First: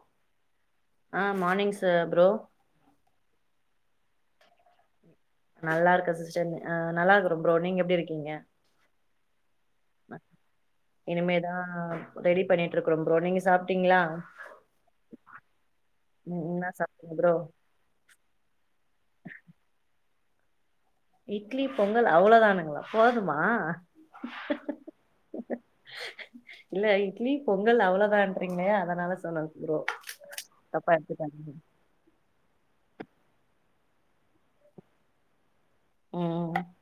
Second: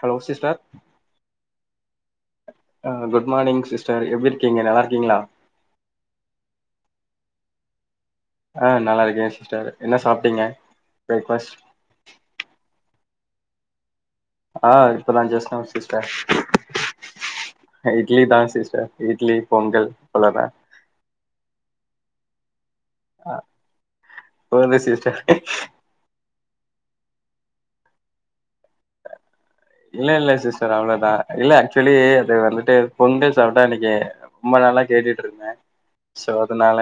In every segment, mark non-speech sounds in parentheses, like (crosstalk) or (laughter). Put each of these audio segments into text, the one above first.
Hello sister ஆ morning ச bro ஆ குட் மார்னிங் சிஸ்டர் எப்படி இருக்கீங்க நல்லா இருக்கீங்களா நல்லா இருக்கு சிஸ்டர் நல்லா இருக்க ப்ரோ நீங்க எப்படி இரு ஆ நல்லா இருக்கேன் சிஸ்டர் என்ன சாப்பிட்டீங்க பிரேக்ஃபாஸ்ட் ப்றோ நீங்க சாப்பிட்டீங்களா ஆ இப்பதா ஜஸ்ட் நௌ சிஸ்டர் ம் என்ன சாப்ட்டீங்க ப்ரோ இட்லி தான் சிஸ்டர் இட்லி பொங்கல் (unintelligible) இட்லி பொங்கல் அவ்வளோதானுங்களா போதுமா போது சிஸ்டர் இல்ல இட்லி பொங்கல் அவ்வளோதான்றீங்களே அதனால சொன்ன இல்ல இல்ல சிஸ்டர் அவ்வளவுதா இல்ல ஆக்சுவலி அது வந்துட்டு பொங்கல் சாப்பிட்டா அன்னிக் எ ரொம்ப நல்லா கேட்டுட்டு இருந்த சோ ம் அதனால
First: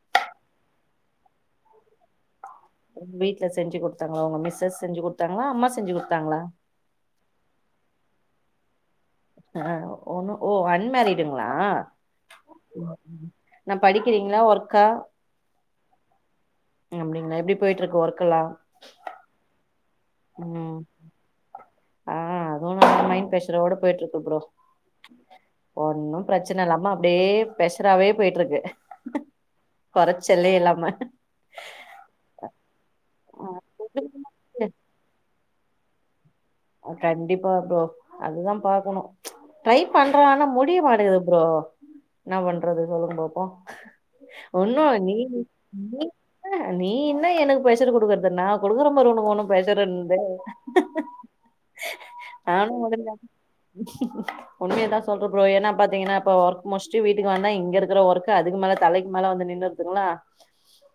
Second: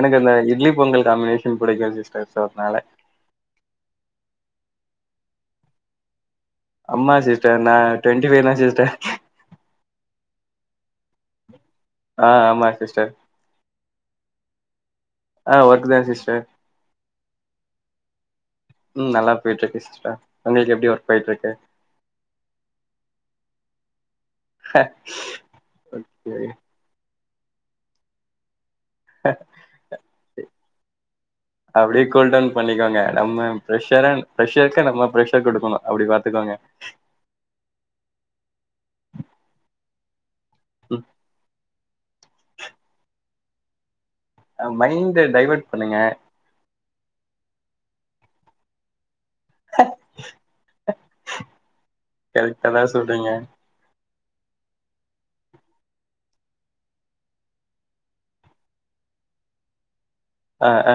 எனக்கு அந்த இட்லி பொங்கல் காம்மினேஷன் பிடிக்கும் சிஸ்டர் சோ அதனால வீட்ல செஞ்சு கொடுத்தாங்களா உங்க மிஸ்ஸஸ் செஞ்சு கொடுத்தாங்களா அம்மா செஞ்சு கொடுத்தாங்களா அம்மா சிஸ்டர் நான் டுவெண்டி ஃபைவ் தா சிஸ்டர் ஆ ஓ அன்மேரிடுங்களா ஆ ஆமா சிஸ்டர் என்ன படிக்கிறீங்களா ஒர்க்கா ஆ ஒர்க் தா சிஸ்டர் அப்படிங்களா எப்படி போயிட்டு இருக்கு ஒர்க்கலா ஒங்களுக்கு எப்படி ஒர்க் போயிட்டு இருக்கு போயிட்ருக்கு பறோ ஒன்னும் ஓகே பிரச்சன இல்லாம அப்படியே ப்ரஷராவே போயிட்டு இருக்கு கொறச்சலே இல்லாம அப்படியே கூல்டவுன் பண்ணிக்கோங்க நம்ம ப்ரஷர ப்ரஷருக்கு நம்ம ப்ர ஷர் குடுக்கனு அப்டி பாத்துக்கோங்க கண்டிப்பா ப்ரோ அதுதா பாக்கணு ட்ரை பண்ற ஆனா முடிய மாட்டது ப்ரோ என்ன பண்றது சொல்லுங்க பாப்போ ஒன்னு நீ மைண்ட் டைவைர்ட் பண்ணுங்க நீ என்ன நீ என்ன எனக்கு பிரஷரு குடுக்குறது நா குடுக்குறம் பாரு உனக்கு ஒனு ப்ரஷருன்தே கரெக்டா தா சொல்றீங்க உண்மையதா சொல்ற ப்ரோ ஏன்னா பாத்தீங்கனா இப்போ ஒர்க் முடிச்சுட்டு வீட்டுக்கு வந்தா இங்க இருக்குற ஒர்க்கு அதுக்கு மேல தலைக்கு மேல வந்து நின்னுருதுங்களா ஆ ஆ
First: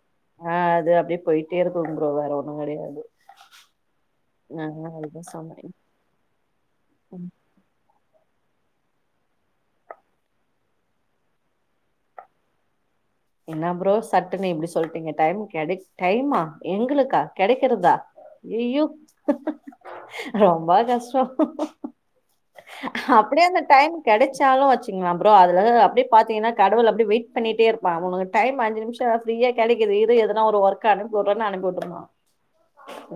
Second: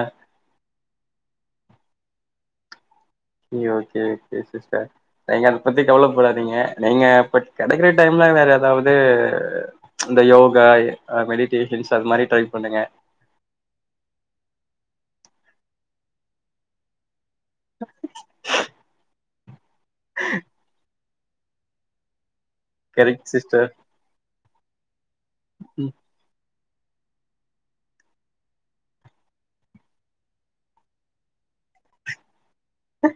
ஆ அது ப்டியே போயிட்டே இருக்குங் ப்ரோ வேற ஒன்னு கெடையாது (unintelligible) சேர் செரி ஆ சிஸ்டர் அதுதா நீங்க சொன்னே அத பத்தி கவலப்படாதீங்க நீங்க பட் கெடைக்கற டைம்ல வேற எதாவுது இந்த யோகா அ மெடிடேஷன்ஸ் அது மாரி ட்ரை பண்ணுங்க என்ன ப்ரோ சட்டுனு இப்டி சொல்ட்டீங்க டைம் கெடை டைமா எங்குளுக்கா கெடைக்கிறதா யெய்யோ ரொம்பா கஷ் கரெக்ட் அப்புடியே அந்த சிஸ்டர் டைம் கெடச் சாலு வச் திங்ளா ப்ரோ அதுல அப்டே பாத்தீங்கனா கடவுள் அப்டி வெயிட் பண்ணிட்டேரு பா உனகு டைம் அஞ்சு நிம்ஷோ ஃப்ரீயா கெடைக்குது இரு எதுனா ஒரு ஒர்க்கு அனுப்பி வுர்றேன்னு அனுப்பிவுட்டுர்றா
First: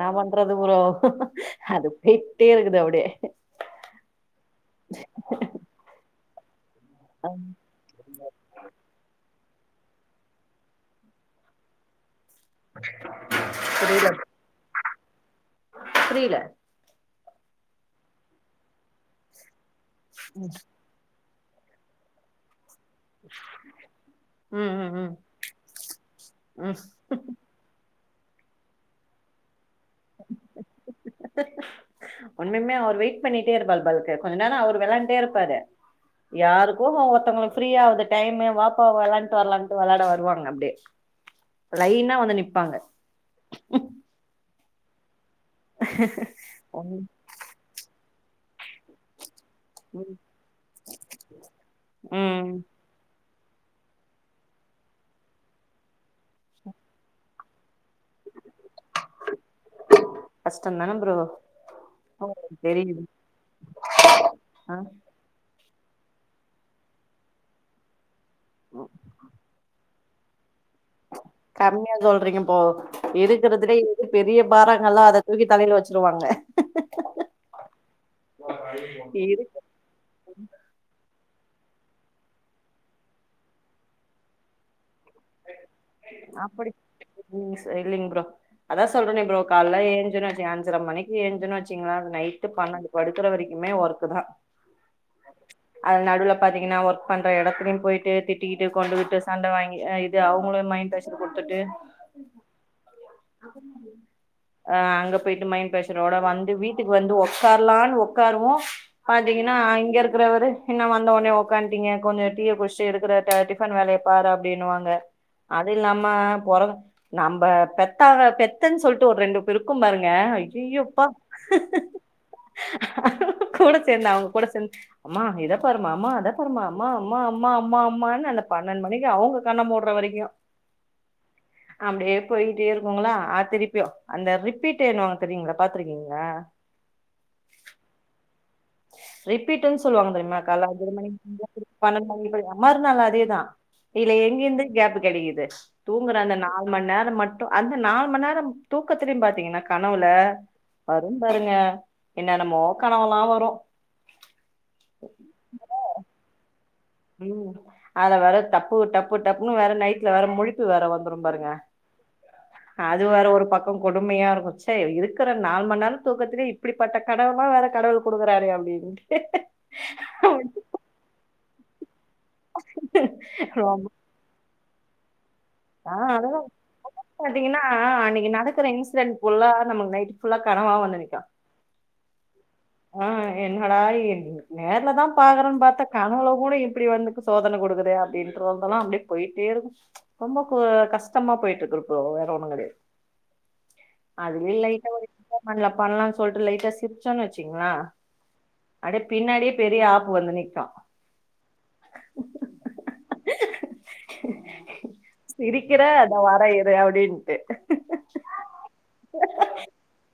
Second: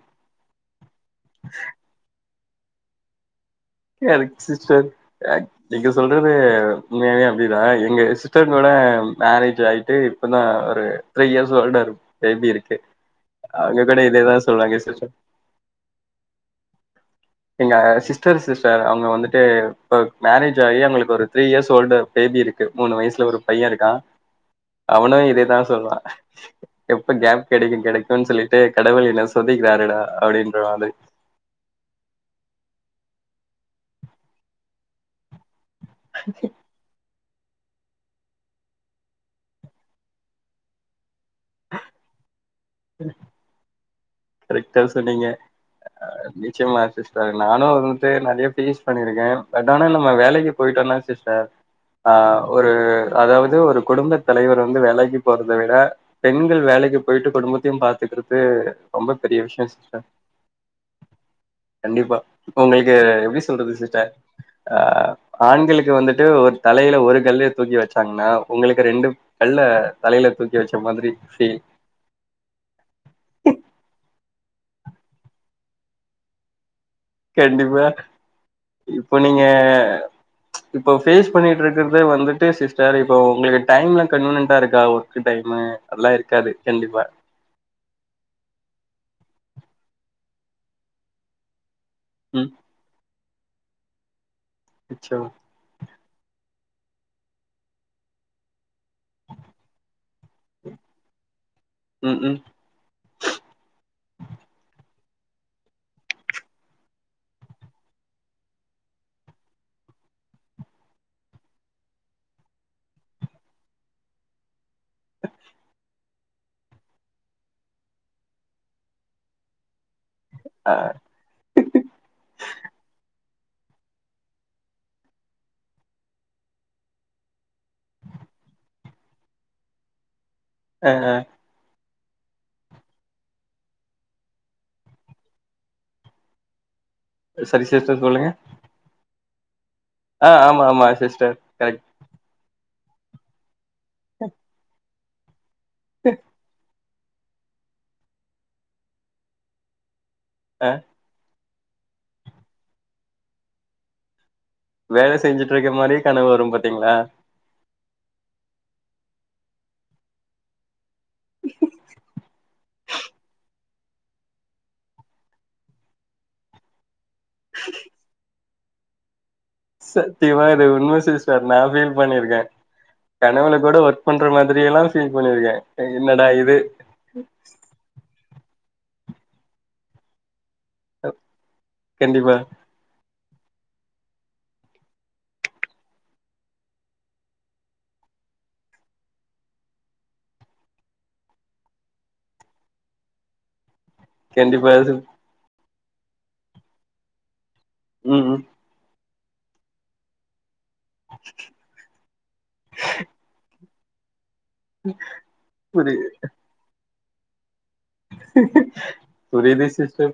நா பண்ற ல ப்ரோ அதுப் பே டேருக்குது அவ்டே செர் நீங்க சொல்றது உண்ம்யாவே அப்டிதா எங்க சிட்டரம்யோட மேரே ஜாயிட்டு இப்பதா ஒரு த்ரீ இயர்ஸ் ஓல்டரு பேபி இருக்கு அவுங்க கூட புரில இதேதா சொல்வாய்ங்க சிர்ச்சா புரில எங்க சிஸ்டரு சிஸ் டர் அவுங்க வந்துட்டு மேரேஜ் ஆயி அவுங்களுக்கு ஒரு த்ரீ இயர்ஸ் ஓல்டு பேபி இருக் கு மூணு வயசுல ஒரு பைய இருக்கா ம் ம் ம் அவனு இதேதா சொல்வா ம் எப்ப கேப் கெடைக்கூ கெடைக் டுன் சொல்லிட்டு கடவுள் என்ன சொதி கிறாருடா அப்புடின்றுவ நானு உண்மையுமே அவர் வெயிட் பண்ணிட்டே இருப்பாரு பாருங்க கொஞ்ச நேரம் அவர் வெள்ளாண்டே இருப்பாரு யாருக்கும் ஒருத்தங்களுக் ஃப்ரீயாவுது டைமு வாப்பா வெள்ளாட்டு வர்லாண்ட்டு வெள்ளாட வருவாங்க அப்டே லைனா வந்து நிப் பாங்க கரெக்டா சொன்னீங்க அ நிச்சயம்மா சிஸ்டர் நானு ட்டு நறையா ஃபேஸ் பண்ணிருக்கேன் பட் ஆனா நம்ம வேலைக்கு போயிட்டோன்னா சிஸ்டர் ஆ ம் ஒரு அதாவது ஒரு குடும்பத் தலைவர் வந்து வேலைக்கி போறத விட பெண்கள் வேலைக்கி போயிட்டு குடும்பத் தியும் பாத் துக்குறது ரொம்ப பெரிய விஷயம் சிஸ்டர் கஷ்டம் தான ப்ரோ கண்டிப்பா இப்ப உங்களுக்கு தெரியுது எப்புடி சொல்றது சிஸ்டர் ஆ ஆண்களுக் இங்க வந்துட்டு ஒரு தலையில ஒரு கல்லு தூக்கி வச்சாங்கன்னா உங்களுக்கு ரெண்டு கல்ல தலையில தூக் கி வச்ச மாதிரி ஃபீல் இப்போ இருக்கறதுலயே எது பெரிய பாரங்கல்லோ அத தூக்கி தலையில வச்சிருவாங்க கண்டிப்பா, இப்ப நீங்க இருக்கு இப்போ ஃபேஸ் பண்ணிட்டு இருக்கறதே வந்துட்டு சிஸ்டர் இப்ப உங்களுக்கு டைம்லா கன்வீனியன்டா இருக்கா ஒர் க்கு டைமு அதெல்லா இருக்காது அப்படி கண்டிப்பா ம் இல்லைங்க ப்ரோ அதா சொல்றானே ப்ரோ கால்லா ஏஞ்சனு வச்சுக்க அஞ்சர மணிக்கு ஏஞ்சனு வச் சிங்ளா ம். நைட்டு பன்னண்டு படு க்ற வரிக்குமே வர்க்கு தா எச்சா பாத்தீங்னா வர்க் பண்ற எடத்லயூ போயிட்டு திட்டிக்கிட் டு கொண்டு விட்டு சண்ட வாங்கி அ இ ப்டி அவங்களயூ மைண்ட் ப்ரஷர் குடுத்துட்டு ம், ம். ஆ அங்கப் போயிட்டு மைண்ட் ப்ரஷரோட வந்து வீட்டுக்கு வந்து ஒக்காரலான்னு ஒக்காருவோ பாத்தீங்னா இங்கருக்கிறவரு என்ன வந்தவோன்னே ஒக்காந்டீங்க கொஞ்சோ டீய குடிச்ட்டு எடுக்கிற ட டிஃபன் வேலைய பாரு அப்டின்னுவாங்க அதில்லாம பொறவ் நம்ம பெத்தாங்க பெத்தேன்னு சொல்ட்டு ஒரு ரெண்டு பிருக்கும் பாருங் க ஆ. அய்யயோப்பா கூட சேந்து அவுங்கூட சேந்து அம்மா இத பாருமா அம்மா அத பாருமா அம்மா அம்மா அம்மா அம்மா அம்மானு அந்த பன்னெண்டு மணிக்கு அவுங்க கண்ண மூடுற வரீக் கியோ ஆ அப்டியே போயிட்டே இருக்கூங்களா அ திருப்பியூ அந்த ரிப்பீட்டேனுவாங்க தெரியுங்களா பாத்துருக்கீங்களா சரி சரி செ சொல்லுங்க ரிப் பீட்டுன் சொல்வாங்க ஆ தெரியுமா ஆமா கால்ல ஆமா அஞ்சுரமணி சிஸ்டர் (inaudible) பனென்ட் மணி (unintelligible) மறுநாள் அதேதா இத்லே எங்கேந்து கேப்புக் கெடைக்கிது தூங்குற கரெக்ட் அந்த நாள் மண்நேரோ மட்டு அந்த நால்மண்நேரம் தூக்கத்திலயூ பாத்தீங்னா கனவு ல ஆ வரூ பாருங்க என்னன்னமோ கனவல்லா வரூ வேல செஞ்சுட்டுருக்க மாரியே கனவு வரூ பாத் ம் அத வேற தப்பு டப்பு டப்புனு வேற நைட்ல வேற முழிப்பு வேற வந் ரும்பாருங்க அது வேற ஒரு பக் க்கோ கொடுமையாருக்கூ ச்சே இருக்கிற நால்மண்நேரோ தூக்கத்திலியூ இப்பிடிபட்டக் கனவுலா வேற கடவுள் குடுக்குறாரே அப் டின்ட் சத்தியமா இது உண்ம சிஸ்டர் நாவின் பண்ணிருக்கே கனவுல கூட ரொம்ப வர்க் பண்ற மாத்ரியெல்லா ஆ அதுதா (inaudible) பாத்தீங்னா அன்னிக்கு நடக் க்குர இன்சிரென் ஃபுல்லா நமுக் நைட் ஃபுல்லா கனவா வந்துநிக்கா கண்டிப்பா ஆஹ் என்னடா இது நேர்லதான் பாக்குறே பார்த்தா கனவுள கூட இப்பிடி வந்துக்கு சோதன குடுக்குதே அப்படின்றுதுந்தெல்லா அப்டேப் போயிட்டே இருக்கு ரொம்ப கஷ்டம்மா பொயிட்டுருக்கு ப்ரோ வேற ஒன்னும் கெடயாது அதுலில்லை கண்டிப்பா லைட்டா ஒரு (unintelligible) பண்ணலான் சொல்டு லைட்டா சிருச்சோ வச் ங்ளா ம் ம் அடிப் பின்னாடியெ பெரிய ஆப்பு வந்து நிக்கா சிரிக்கிறே புரியுது தொ வரே இரு அவ்டீன் (unintelligible) புரியுது சிஸ்டர்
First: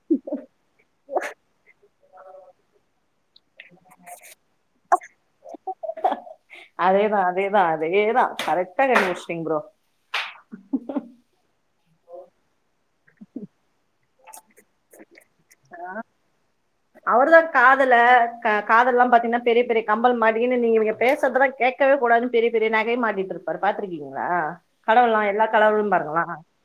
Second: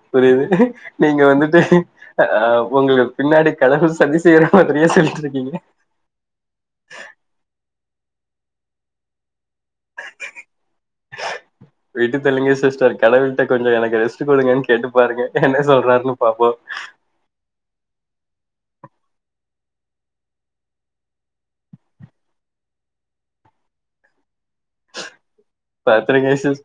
ஆஹ் அப்போ உங்களூக் பின்னாடி கடவுள் சதி செய்ற மாதிரியே சொல்லிட்டிருக்கீங்க அதேதா அதேதா அதேதான் கரெக்டா கண்டு புடிச்சிட்டிங்க ப்ரோ விட்டு தல்லுங்க சிஸ்டர் கடவுள்ட்ட கொஞ்சம் எனக்கு ரெஸ்ட் கொடுங்கன்னு கேட்டு பாருங்க என்ன சொல்றாருன்னு பாப்போம் அவர்தான் காதுல காதுலலாம் பாத்தீங்கன்னா பெரிய பெரிய கம்பல் மாட்டின்ன்னு நீங்க இவங்க பேசறதலாம் கேட்கவே கூடாதுனு பெரிய பெரிய நகை மாட்டிட்டு இருப்பாரு பாத்திருக்கீங்களா பாத்திருக்கே சிஸ்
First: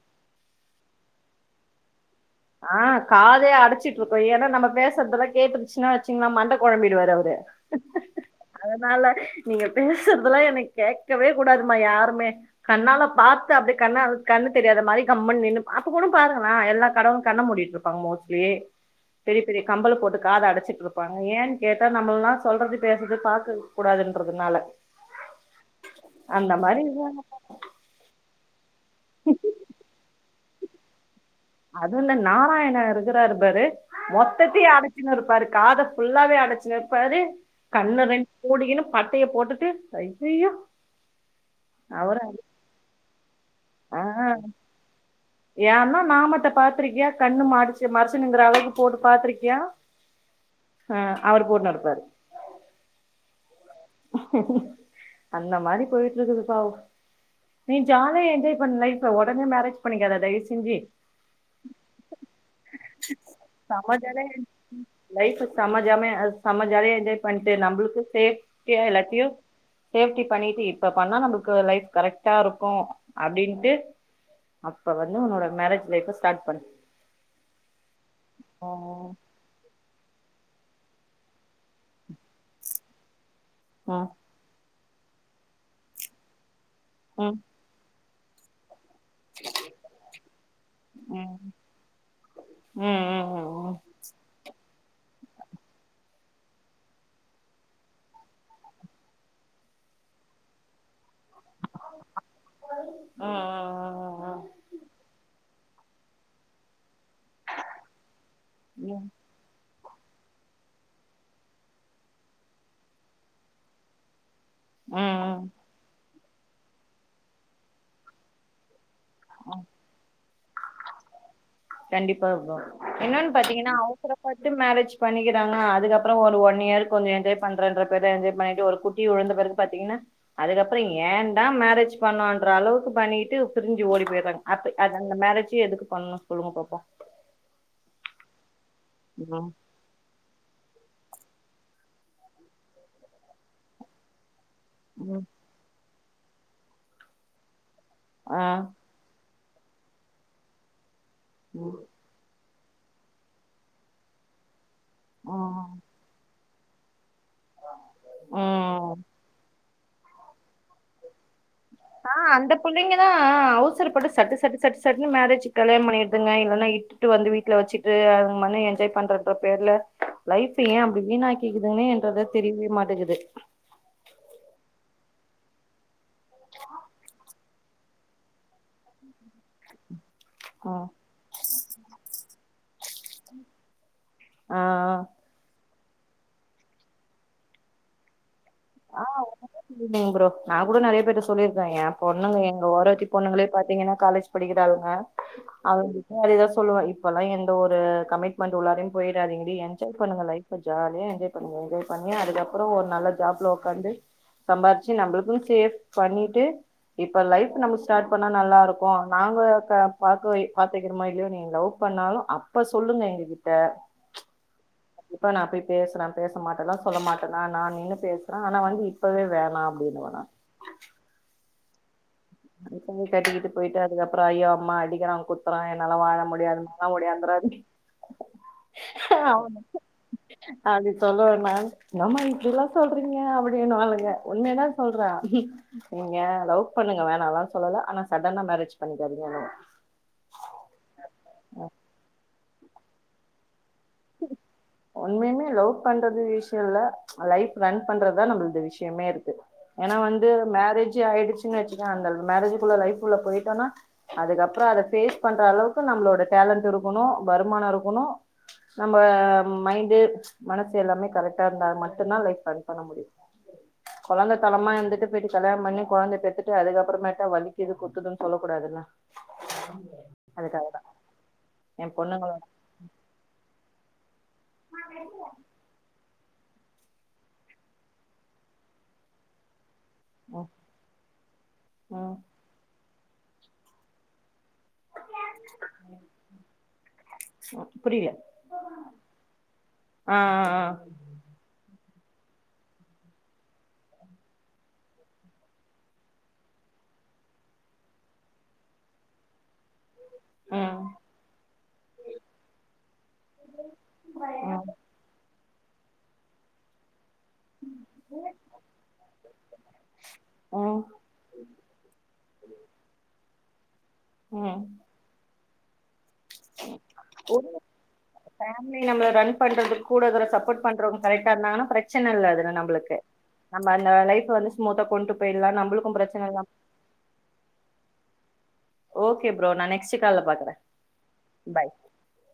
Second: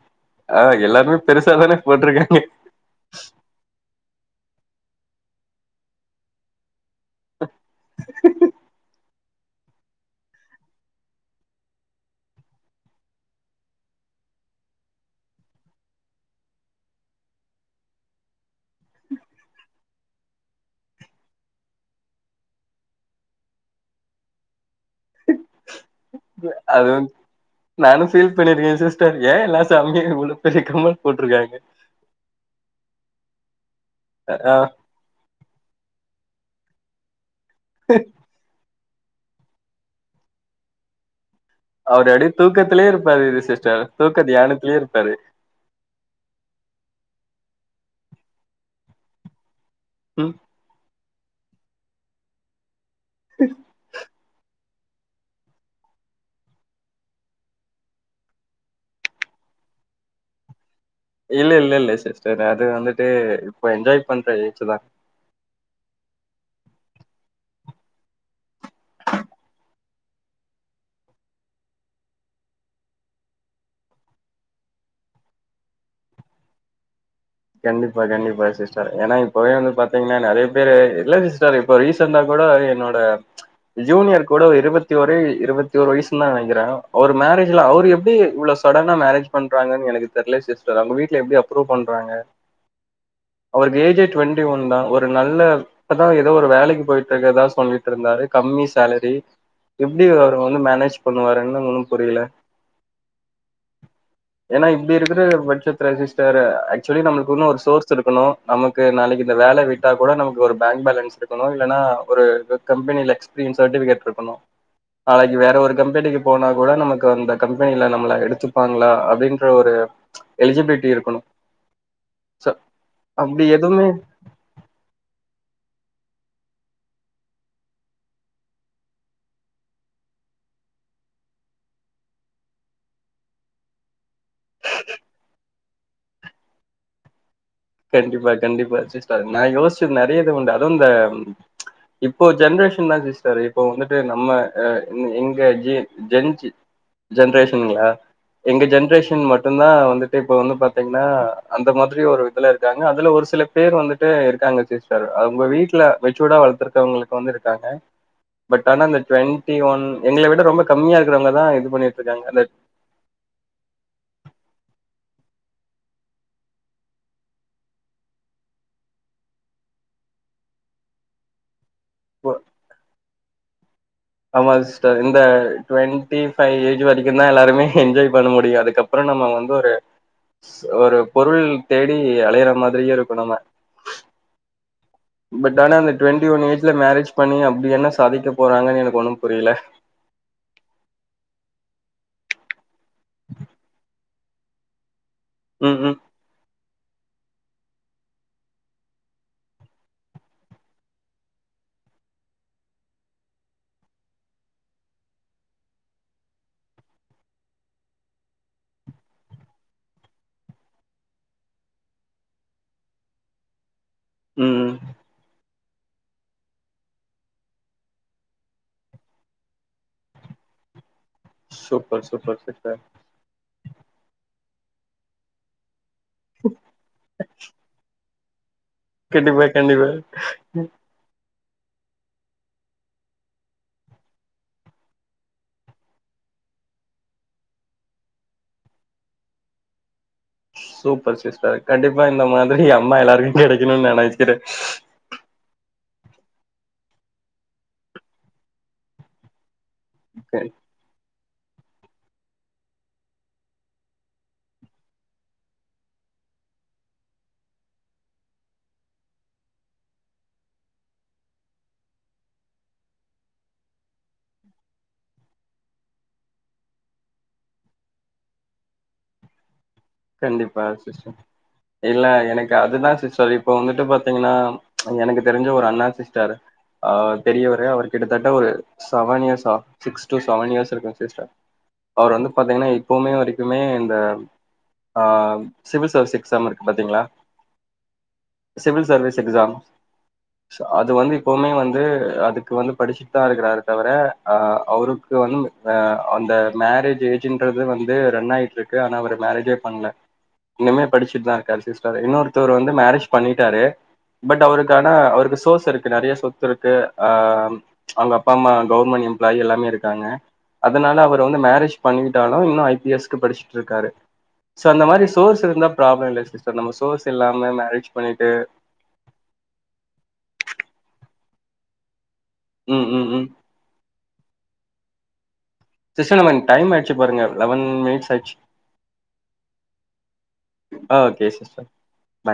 ஆஹ் எல்லாருமே பெருசா தானே போட்டிருக்காங் ஆஹ் காதையே அடைச்சிட் (unintelligible) ஏனா நம்ம பேசுறதுலா கேட்டுச்சுனா வச்சுங்களா மன்ட குழம்பி ரு அவுரு அதனால நீங்க பேசுறதுலாம் எனக்கு கேட்கவே கூடாதுமா யாருமே கண்ணால பார்த்து அப்படியே கண்ணு தெரியாத மாரி கம்முண்ணு நின்னு அப்ப கூட பாருங்கலே எல்லா கடவு கண்ண முடிட்டு இருப்பாங்க மோஸ்ட்லி பெரிய பெரிய கம்பல போட்டு காத அடைச்சிட்டு இருப்பாங்க ஏன்னு கேட்டா நம்மல்லாம் சொல்றது பேசறது பாக்க கூடாதுன்றதுனால அந்த மாரி அது நானும் ஃபீல் பண்ணிருக்கேன் சிஸ் ஏன் எல்லாம் சாமி பெரிய கம்மல் போட்ருக்காங்க அது இந்த நாராயணா இருக் ருக்குறாரு பாரு ஆ மொத்தத்தையும் அடைச்சினு இருப்பாரு காத ஃபுல்லாவே அடைச் (unintelligible) கண்ண ரென்டு மூடிக்குனு பட்டைய போட்டுட்டு அய்யய்யோ அவரு அப்டிய தூக்கத்திலேயே இருப்பாரு இது சிஸ்டர் ஆ தூக்க தியானத்திலேயே இருப்பாரு ஏன்னா நாமத்த பாத்திருக்கியா கண்ணு மறச்சு மறச்சுனுங்கிற அளவுக்கு போட்டு பாத்திருக்கியா உம் ஆ அவரு போட்டுனு இருப்பாரு அந்த மாரி போயிட்டு இருக்குது பாவோ நீ ஜாலியா என்ஜாய் பண்ணு லைப் உடனே மேரேஜ் பண்ணிக்காத தயவு செஞ்சி இல்ல இல்ல இல்ல சிஸ்டர் அது வந்துட்டு இப்ப செம என்ஜாய் ஜாலியா பண்ற ஏஜு தா லைஃப் செம ஜாம செம ஜாலியா என்ஜாய் பண்ணிட்டு நம்புளுக்கு சேப் எல்லாத்தையு சேப்டி பண்ணிட்டு இப்ப பண்ணா நமக்கு லைப் கரெட்டா இருக்கு அப்டின்ட்டு அப்ப வந்து உன்னோட மேரேஜ் லைப்ப ஸ்டார்ட் பண்னு கண்டிப்பா கண்டிப்பா சிஸ்டர் ஏன்னா இப்பவே வந்து பா்த் தீங்னா நெறைய பேர் இல்ல சிஸ்டர் இப்ப ரீசண்டா கூட என்னோட ம் ஜூனியர் கூட இருவத் த்தி வரை இருவத்தி ஒரு வயசு நா நெனைக்கிறே அவர் ம் மேரேஜ்ல அவரு எப் து உள்ள சடங்கு மேரேஜ் பண்றாங்கன் எனக்கு தெரில சிஸ்டர் அவுங்க வீட்டுல ம் எப்டி அப்ரூவ் பண்றாங்க ம் ம் ம் அவருக்கு ஏஜே ட்வெண்ட்டி ஒன் தா ஒரு நல்ல இப்பதா ஏதோ ஒரு வேலைக்கு போயிட்டு இக்கிறதா சொல்லிட்டு இருந்தாரு கம்மி சேலரி எப்டி அவர வந்து மேனேஜ் பண்ணுவாரேனு ஒன்னு புரியில ம் ம் ஏன்னா இப்டி இருக்கிற பட்ஜெட் அப்ர சிஸ்டர் ஆக்சுலி நம் குனு ஒரு சோர்ஸ் இருக்கணு நமக்கு ம் ம் நாளைக்கு இந்த வேல விட் தா கூட நமக்கு ஒரு பேங்க் பேலன்ஸ் இருக்கணு இல்லன்னா ஒரு கம்பெனியில எக்ஸ்பீரியன்ஸ் சர்டிபிகட் இருக்கணு ம் நாளைக்கு ம் வேற ஒரு கம்பெனிக்கு போனா கூட நமக்கு அந்த கம்பெனில நம்மள எடுத்துப்பாங்களா அப்படின்ற ஒரு எலிஜிபிலிட்டி இருக்கணு கண்டிப்பா வா என்னன் பாத்தீங்கன்னா எதுவுமே அவசர பட்டு மேரேஜ் பண்ணிக்கிறாங்க அதுக்கப்புறோ ஒரு ஒன் இயருக்கு கொஞ்சோ என்ஜாய் பண்றேன்ற பேருல என்ஜாய் பண்ணிட்டு ஒரு குட்டி வுழுந்த பிறகு பாத்தீங்ன்னா அதுக்கப்புறோ ஏன்டா மேரேஜ் பண்ணோன்ற அளவுக்கு பண்ணிட்டு பிரிஞ்சி ஓடி போயிறாங்க அப்ப அ அந்த மேரேஜு எதுக்கு பண்ணு சொல்லுங்க பாப்போ கண்டிப்பா கண்டிப்பா சிஸ்டர் நா ம் யோச்சது நெறையது உண்டு அதும் இந்த இப்போ ஜென்ரேஷன் தா சிஸ்டர் இப்போ வந்துட்டு நம்ம ஆ இங் ம் இங்க ஜி ஜென்சீ ஜென்ரேஷன்ங்களா ஆ எங்க ஜென்ரேஷன் மட் றந்தா வந்துட்டு இப்ப வந்து பாத்தீங் னா அந்த ம் மாதிரி ஒரு ல ருக்காங்க அதுல ஒரு சில பேர் வந்துட்டு இருக்காங்க சிஸ் டர் அவுங்க ம் வீட்ல மெச்சூடா வளத் ட்ருக்கவங்ளே ப்ப வந்து இருக்காங்க பட் ஆனா ம் அந்த ட்வெண்டி ஒன் எங்கள விட ரொம்ப கம்மியா இருக்கறவங்க தா இதுப் ஆ அந்த புள்ளைங்கதா அ அ அவுசரப்பட்டு சட்டு சட்டு சட்டு சட்டுனு மேரேஜ்க் கல்யாணம் பண்ணிருதுங்க இல்லன்னா இட்டுட்டு வந்து வீட்ல வெச்சிட்டு அதுங் (unintelligible) என்ஜாய் பண்றன்ற பேர்ல லைஃப் ஏ அப்டி வீணாக்கி க்குதுன்னே என்றத தெரிவே மாட்டகிது ஆமா சிஸ்டர் இந்த டவெண்டி ஃபைவ் ஏஜ் வரைக்குந்தா எல்லாருமே என்ஜாய் பண்ண முடியு அதுக்கப்புறோ நம்ம வந்து ஒரு ஸ் ம் ஒரு பொருள் தேடி அலையற மாதிரியே இரு ப்ப நம்ம ஆ ஆ பட் ஆனா அந்தட் டுவெண்டி ஒன் ஏஜ்ல மேரேஜ் பண்ணி அப்டி என்ன சாதிக்கப் ஆஹ் (unintelligible) ப்ரோ நா கூட நறைய பேருட்ட சொல்லிரு த ஏ பொண்ணுங்க எங்க ஓர த்தி பொண்ணுங்களே பாத்தீங்கன்னா காலேஜ் படிக்கிறாளுங்க அவ ம் ம் கிட்ட அதேதா சொல்லுவே இப் இப்பல்லா எந்த ஒரு கமிட்மெண்ட் உள்ளாரையும் போயிறாதீங்கடி என்ஜாய் பண்ணுங்க லைஃப் ஜாலியா என்ஜாய் பண்ணுங்க என்ஜாய் பண்ணி அதுக்கப்புறோ ஒரு நல்ல ஜாப்ல ஒ க்காந்து சம்பாதிச்சு நம்புளுக்குனு சேஃப் பண்ணிட்டு இப்ப லைஃப் நம்ம ஸ்டாட் பண்ணா நல்லா இருக்கு நாங்க க பாக்வை பாத்து வெக்கிறமோ இல்லையோ நீங் லவ் பண்ணாலு அப்ப சொல்லுங்க எங்க கிட்ட ம் ப்ச் (inaudible) நா போய் பேசுறே பேச மாட்டலா சொல்ல மாட்டனா நா நின்னு பேச ப்றே ஆனா வந்து இப்பவே வேணா அப்டின்னுவே நான் சுப் கட்டிக்கிட்டு (unintelligible) போயிட்டு அதுக்கப்புற ஐயோ அம்மா அடிக்கிறா குத்துறா எ ன்னால வாழ முடியாதுனல்லா ஒடியாந்தராதிங்க (inaudible) கண்டிப்பா கண்டிப்பா அப்டி சொல்வே நான் என்னம்மா இப்படி எல்லா சொல்றீங்க அப்டின்னுவாளுங்க உண்மையதா சொல்ற நீங்க லவ் பண்ணுங்க வே ணாலா சொல்லல ஆனா சடனா மேரேஜ் பண்ணிக்காதீங்கனுவ சூப்பர் சிஸ்டர் கண்டிப்பா இந்த மா ப்டி அம்மா எல்லார்கு கெடை ன்னுன் நெனக்கிறே உண்மையுமே லவ் பண்றது விஷ்யோ இல்ல ப்ச் லைஃப் ரன் பண்றதா நம்பள்து விஷ்யமேருக்கு ஏனா வந்து மேரேஜூ ஆயிடுச்சு (unintelligible) அந்த மேரேஜ்ஜுக்குள்ள லைஃப்உள்ள போயிட்டோனா அதுக்கப்புறம் அத பேஸ் பண்ற அளவுக்கு நம்ளோட டேலண்ட் இருக்கணு வருமான இருக்கணும் நம்ம மைண்டு ச் மனசு எல்லாமே கரெக்டா இருந்தா மட்டு தான் லைப் ரன் பண்ண முடியும் கொழந்த தனமா இருந்துட்டு போயிட்டு கல்யாணம் பண்ணி குழந்தை பெத்துட்டு அதுக்கப்புறமேட்டா வலிக்குது குத்துதுன்னு சொல்ல கூடாதுல்ல கண்டிப்பா அதுக்காக தா சிஸ்டர் எ இல்ல பொண்ணுங்களோட எனக்கு அதுதான் சிஸ்டர் இப்ப வந்துட்டு பா பாத்தீங்கன்னா ப்ச் எனக்கு தெரிஞ்ச ஒரு அண்ணா சிஸ்டர் ஆஹ் பெரியவரு அவர் கிட்டத்தட்ட ஒரு சவணியர்சா சிக்ஸ் டு ம் செவன் இயர்ஸ் இருக்கும் ம் சிஸ்டர்அவரு வந்து பாத்தீங்கனா எப்பவுமே வரைக்குமே இந்த ஆ சிவில் சர்வீஸ் எக்ஸாம் இருக்கு பாத்தீங்ளா ம் புரியல சிவில் சர்வீஸ் எக்ஸாம் ஆ ஆ ஆ அது வந்து இப்பவுமே வந்து து அதுக்கு வந்து படிச்சட்டு தான் இருக்கிறரு தவிர அவருக்கு வந்து அந்த மேரேஜ் ஏஜ்ன்றது வந்து ரன் ஆயிட்டுருக்கு ஆனா அவரு மேரேஜே பண்ல ம் இன்னுமே படிச்சுட்டு தான் இருக்காரு சிஸ்டர் இன்னொருத்தர் வந்து மேரேஜ் பண்ணிட்டாரு பட் ம் அவருக்கான அவருக்கு சோஸ் சொத்து இருக்கு நிறைய சொத்து இருக்கு அ ப்ச் அவங்க அப்பா அம்மா கவுவர்மெண்ட் எம்ப்ளாயி எல்லாமே இருக்காங்க ம் அதனால அவர் வந்து மேரேஜ் பண்ணிட்டாலு இன்னும் ஐ பி எஸ் கு படிச்சு ட்ருக்காரு ம் சோ அந்த மாரி சோர்ஸ் வச்சிருந்தா ப்ராப்ளம் இல்ல சிஸ்டர் நம்ம சோர்ஸ் இல்லாம (unintelligible) மேரேஜ் பண்ணிட்டு ஃபேமிலி நம்மள ரன் பண்றதுக்கு கூட ஒரு சப்போர்ட் பண்றோ கரெக்டா இருந்தாங்கனா பிரச்சன (unintelligible) ம் நம்பளுக்கு ம் ம் நம்ம அந்த லைப் வந்து ஸ்மூதா கொண்டு போய்டா சிஸ்டர் நம்ம டைம் ஆயிச்சு பாருங்க லெவன் மினிட்ஸ் ஆ (unintelligible) ஓகே ப்ரோ நான் நெக்ஸ்ட் கால்ல பாக்குறேன் ஆ ஓகே சிஸ்டர் பாய் பாய்